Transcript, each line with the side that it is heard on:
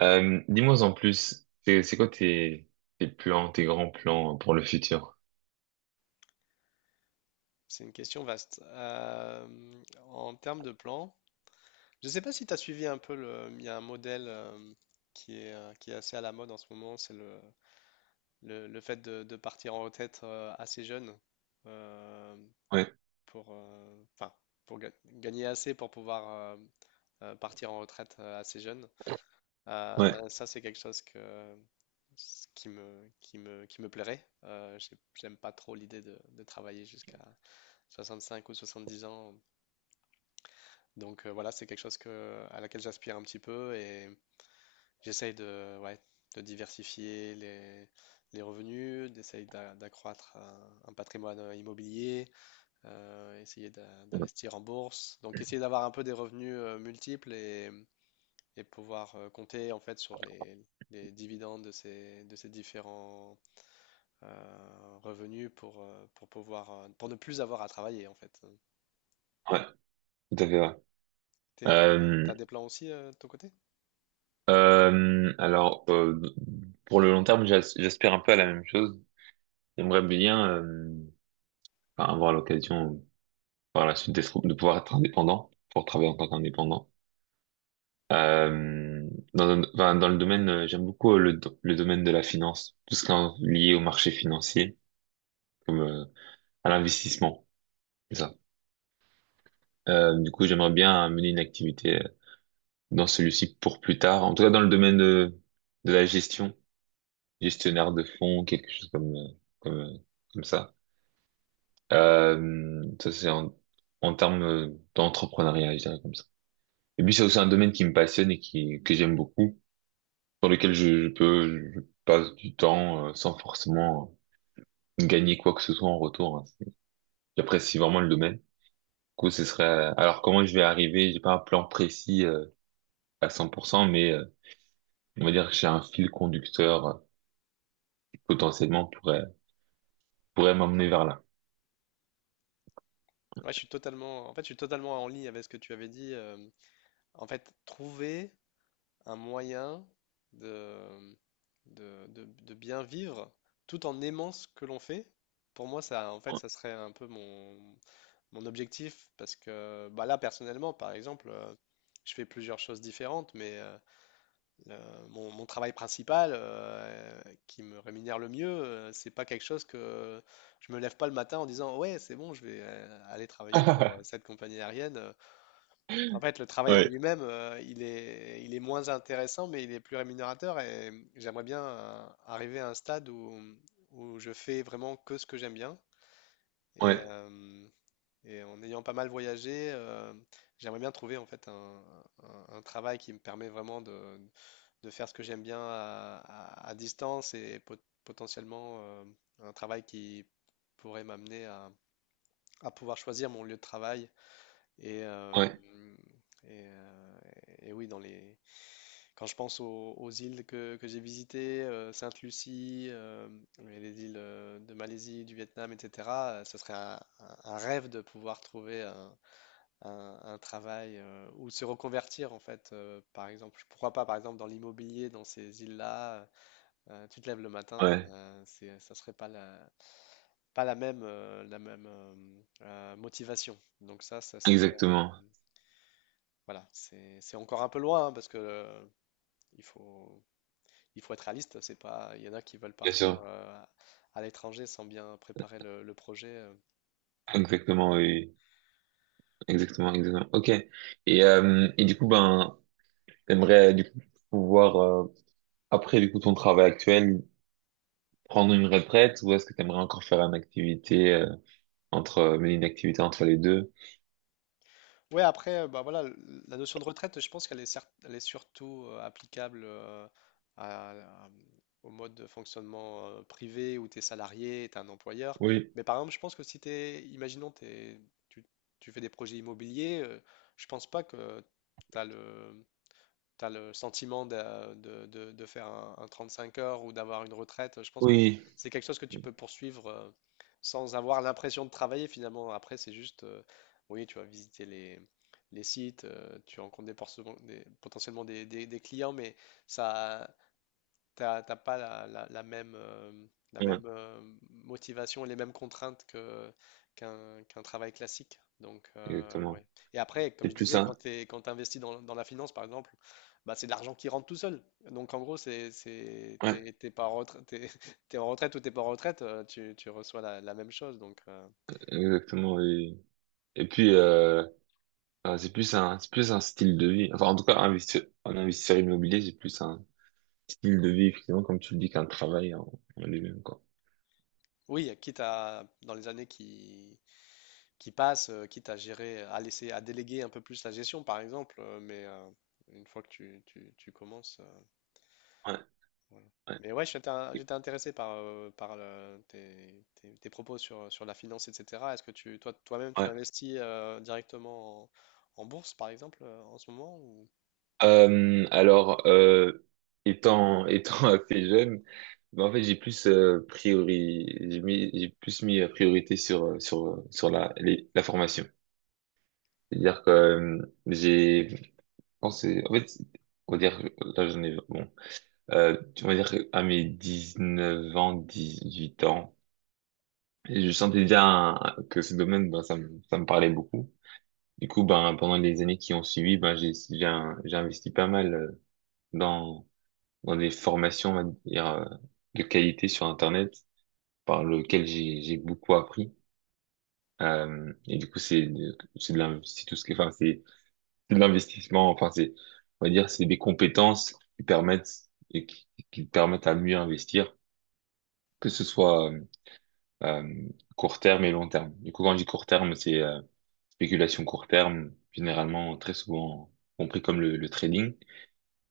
right: Dis-moi en plus, c'est quoi tes plans, tes grands plans pour le futur?
left: C'est une question vaste. En termes de plan, je ne sais pas si tu as suivi un peu le. Il y a un modèle qui est assez à la mode en ce moment, c'est le fait de partir en retraite assez jeune euh,
right: Ouais,
left: pour, enfin, pour gagner assez pour pouvoir partir en retraite assez jeune.
right: ouais,
left: Ça, c'est quelque chose que, ce qui me plairait. J'aime pas trop l'idée de travailler jusqu'à 65 ou 70 ans. Donc voilà, c'est quelque chose que, à laquelle j'aspire un petit peu et j'essaye de, ouais, de diversifier les revenus, d'essayer d'accroître un patrimoine immobilier, essayer d'investir en bourse. Donc essayer d'avoir un peu des revenus multiples et pouvoir compter en fait sur les dividendes de ces différents revenus pour pouvoir, pour ne plus avoir à travailler en fait.
right: ouais, tout à fait. Ouais.
left: T'es-
right: Euh,
left: T'as des plans aussi de ton côté?
right: alors, pour le long terme, j'aspire un peu à la même chose. J'aimerais bien enfin, avoir l'occasion par la suite de pouvoir être indépendant, pour travailler en tant qu'indépendant. Euh, enfin, dans le domaine, j'aime beaucoup le domaine de la finance, tout ce qui est lié au marché financier, comme à l'investissement. Du coup, j'aimerais bien mener une activité dans celui-ci pour plus tard. En tout cas, dans de la gestion, gestionnaire de fonds, quelque chose comme euh, comme ça. Ça c'est en termes d'entrepreneuriat, je dirais comme ça. Et puis c'est aussi un domaine qui me passionne et qui que j'aime beaucoup, dans lequel je peux, je passe du temps sans forcément gagner quoi que ce soit en retour, hein. J'apprécie vraiment le domaine. Du coup, ce serait. Alors comment je vais arriver? J'ai pas un plan précis à 100%, mais on va dire que j'ai un fil conducteur qui potentiellement pourrait m'emmener vers là.
left: Ouais, je suis totalement, en fait, je suis totalement en ligne avec ce que tu avais dit. En fait, trouver un moyen de, de bien vivre tout en aimant ce que l'on fait, pour moi, ça, en fait, ça serait un peu mon, mon objectif. Parce que bah là, personnellement, par exemple, je fais plusieurs choses différentes, mais le- mon, mon travail principal, qui me rémunère le mieux, c'est pas quelque chose que je me lève pas le matin en disant ouais, c'est bon, je vais aller travailler pour cette compagnie aérienne. En fait, le travail en
right: Ouais.
left: lui-même, il est moins intéressant, mais il est plus rémunérateur et j'aimerais bien arriver à un stade où, où je fais vraiment que ce que j'aime bien et,
right: Ouais,
left: euh, et en ayant pas mal voyagé, j'aimerais bien trouver en fait un, un travail qui me permet vraiment de faire ce que j'aime bien à, à distance et potentiellement un travail qui pourrait m'amener à pouvoir choisir mon lieu de travail. Et,
right: ouais,
left: et, euh, et oui, dans les... quand je pense aux, aux îles que j'ai visitées, Sainte-Lucie, et les îles de Malaisie, du Vietnam, etc., ce serait un, un rêve de pouvoir trouver un, un travail ou se reconvertir en fait. Par exemple, pourquoi pas par exemple dans l'immobilier dans ces îles-là, tu te lèves le matin,
right: ouais,
left: ça serait pas la, pas la même, motivation. Donc ça serait,
right: exactement,
left: voilà, c'est encore un peu loin hein, parce que il faut, il faut être réaliste. C'est pas, il y en a qui veulent
right: bien
left: partir
right: sûr,
left: à l'étranger sans bien préparer le projet.
right: exactement, oui, exactement, exactement. Ok. Et et du coup, ben, t'aimerais du coup pouvoir après du coup ton travail actuel prendre une retraite, ou est-ce que t'aimerais encore faire une activité entre, mener une activité entre les deux?
left: Ouais, après, bah voilà, la notion de retraite, je pense qu'elle est, elle est surtout applicable à- à- au mode de fonctionnement privé où tu es salarié, tu es un employeur.
right: Oui.
left: Mais par exemple, je pense que si tu es, tu, tu fais des projets immobiliers, je pense pas que tu as le, tu as le sentiment de, de faire un 35 heures ou d'avoir une retraite. Je pense que
right: Oui,
left: c'est quelque chose que tu peux poursuivre sans avoir l'impression de travailler finalement. Après, c'est juste, oui, tu vas visiter les sites, tu rencontres des, potentiellement des, des clients, mais ça, t'as pas la, la même, la
right: ouais,
left: même euh, motivation, et les mêmes contraintes que, qu'un travail classique. Donc,
right: exactement.
left: ouais. Et après, comme
right: C'est
left: je
right: plus
left: disais, quand
right: ça.
left: tu quand tu investis dans, dans la finance, par exemple, bah, c'est de l'argent qui rentre tout seul. Donc, en gros, c'est,
right: Ouais,
left: t'es, t'es pas en retraite, t'es, t'es en retraite ou t'es pas en retraite, tu, tu reçois la, la même chose. Donc,
right: exactement. Oui. Et puis, c'est plus un style de vie. Enfin, en tout cas, investir, en investisseur immobilier, c'est plus un style de vie, effectivement, comme tu le dis, en lui-même, quoi.
left: oui, quitte à, dans les années qui passe, quitte à gérer, à laisser, à déléguer un peu plus la gestion, par exemple. Une fois que tu, tu commences,
right: Ouais,
left: voilà.
right: ouais,
left: Mais ouais, j'étais intéressé par, par tes propos sur, sur la finance, etc. Est-ce que tu, toi, toi-même, tu
right: ouais.
left: investis directement en, en bourse, par exemple, en ce moment ou...
right: Alors, étant, étant assez jeune, ben, en fait, j'ai plus mis la priorité sur, sur la formation. C'est-à-dire que je pense, on va dire, que là, j'en ai, bon, euh, on va dire à mes 19 ans, 18 ans. Et je sentais déjà que ce domaine, ben, ça me parlait beaucoup. Du coup, ben, pendant les années qui ont suivi, ben, j'ai investi pas mal dans, dans des formations, on va dire, de qualité sur Internet, par lequel j'ai beaucoup appris. Et du coup, c'est de l'in- c'est tout ce qui, enfin, C'est de l'investissement, enfin, c'est, on va dire, c'est des compétences qui permettent, et qui te permettent à mieux investir, que ce soit, euh, court terme et long terme. Du coup, quand je dis court terme, c'est spéculation court terme, généralement très souvent compris comme le trading.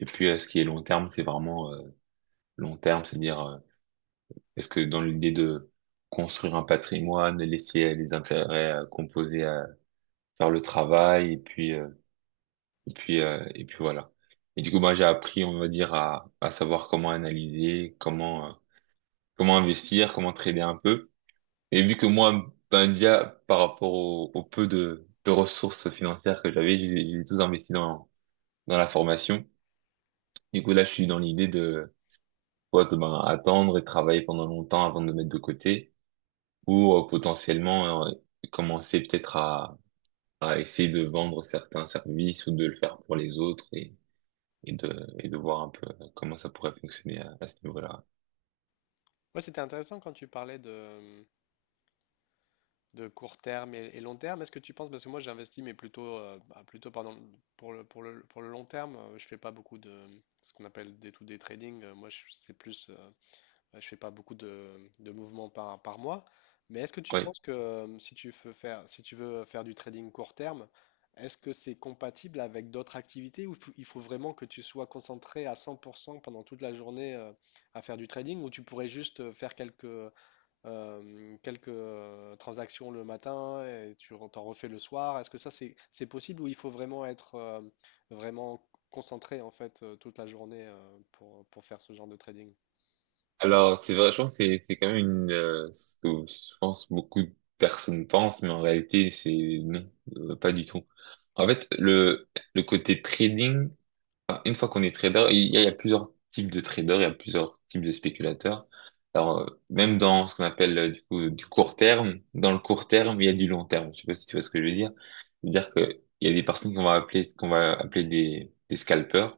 right: Et puis ce qui est long terme, c'est vraiment long terme, c'est-à-dire est-ce que dans l'idée de construire un patrimoine, laisser les intérêts composés à faire le travail, et puis voilà. Et du coup, moi, j'ai appris, on va dire, à savoir comment analyser, comment investir, comment trader un peu. Et vu que moi, Bandia, par rapport au peu de ressources financières que j'avais, j'ai tout investi dans la formation. Du coup, là, je suis dans l'idée de soit de, ben, attendre et travailler pendant longtemps avant de me mettre de côté, ou potentiellement commencer peut-être à essayer de vendre certains services ou de le faire pour les autres, et de voir un peu comment ça pourrait fonctionner à ce niveau-là.
left: Ouais, c'était intéressant quand tu parlais de court terme et long terme. Est-ce que tu penses, parce que moi j'investis, mais plutôt, bah, plutôt pardon, pour le, pour le, pour le long terme, je fais pas beaucoup de ce qu'on appelle des to day trading. Moi, c'est plus, bah, je fais pas beaucoup de mouvements par, par mois. Mais est-ce que tu
right: Ouais.
left: penses que si tu veux faire, si tu veux faire du trading court terme, est-ce que c'est compatible avec d'autres activités ou il faut vraiment que tu sois concentré à 100% pendant toute la journée à faire du trading ou tu pourrais juste faire quelques quelques transactions le matin et tu t'en refais le soir. Est-ce que ça c'est possible ou il faut vraiment être vraiment concentré en fait toute la journée pour faire ce genre de trading?
right: Alors, c'est vrai, je pense que c'est quand même une, ce que je pense beaucoup de personnes pensent, mais en réalité, c'est non, pas du tout. En fait, le côté trading, enfin, une fois qu'on est trader, il y a plusieurs types de traders, il y a plusieurs types de spéculateurs. Alors, même dans ce qu'on appelle du court terme, dans le court terme, il y a du long terme. Je sais pas si tu vois ce que je veux dire. C'est-à-dire que il y a des personnes qu'on va appeler des scalpers.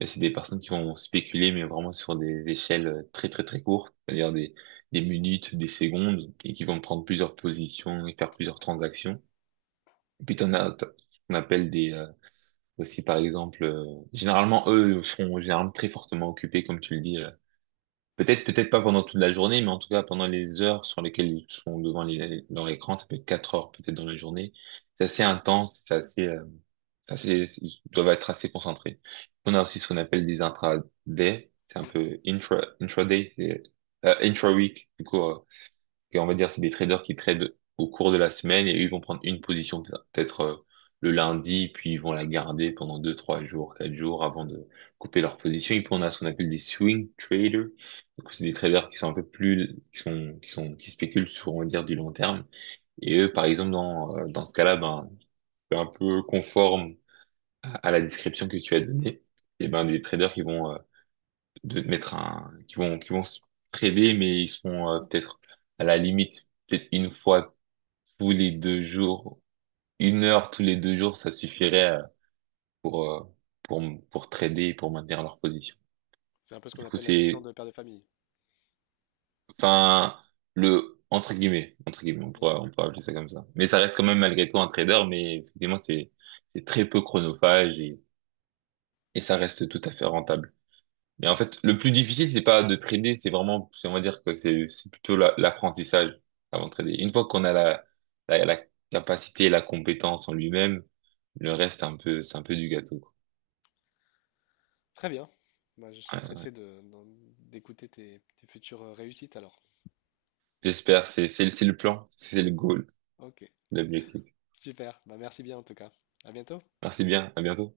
right: Et c'est des personnes qui vont spéculer, mais vraiment sur des échelles très très très courtes, c'est-à-dire des minutes, des secondes, et qui vont prendre plusieurs positions et faire plusieurs transactions. Et puis, qu'on appelle des aussi, par exemple, généralement, eux seront généralement très fortement occupés, comme tu le dis. Euh. Peut-être, peut-être pas pendant toute la journée, mais en tout cas pendant les heures sur lesquelles ils sont devant leur écran, ça peut être 4 heures peut-être dans la journée. C'est assez intense, c'est assez, ils doivent être assez concentrés. On a aussi ce qu'on appelle des intraday, c'est un
left: Mm.
right: peu intra, intraday, c'est intra-week, du coup, et on va dire, c'est des traders qui tradent au cours de la semaine et eux, ils vont prendre une position peut-être le lundi, puis ils vont la garder pendant deux, trois jours, quatre jours avant de couper leur position. Et puis on a ce qu'on appelle des swing traders. Donc c'est des traders qui sont un peu plus, qui spéculent sur, on va dire, du long terme. Et eux, par exemple, dans ce cas-là, ben, c'est un peu conforme à la description que tu as donnée. Et ben, des traders qui vont qui vont se priver, mais ils seront peut-être à la limite, peut-être une fois tous les deux jours, 1 heure tous les deux jours, ça suffirait pour, euh, pour pour trader, pour maintenir leur position.
left: C'est un peu ce qu'on
right: Du coup,
left: appelle la gestion
right: c'est,
left: de père de famille.
right: enfin, le, entre guillemets,
left: Mm.
right: on pourrait appeler ça comme ça. Mais ça reste quand même malgré tout un trader, mais effectivement, c'est très peu chronophage, et ça reste tout à fait rentable. Mais en fait, le plus difficile, c'est pas de trader, c'est vraiment, on va dire que c'est plutôt l'apprentissage avant de trader. Une fois qu'on a la capacité, la compétence en lui-même, le reste, un peu, c'est un peu du gâteau, quoi.
left: Très bien. Bah, je suis
right: Ouais.
left: pressé de, d'écouter tes, tes futures réussites alors.
right: J'espère, c'est le plan, c'est le goal,
left: Ok,
right: l'objectif.
left: super. Bah, merci bien en tout cas. À bientôt.
right: Merci bien, à bientôt.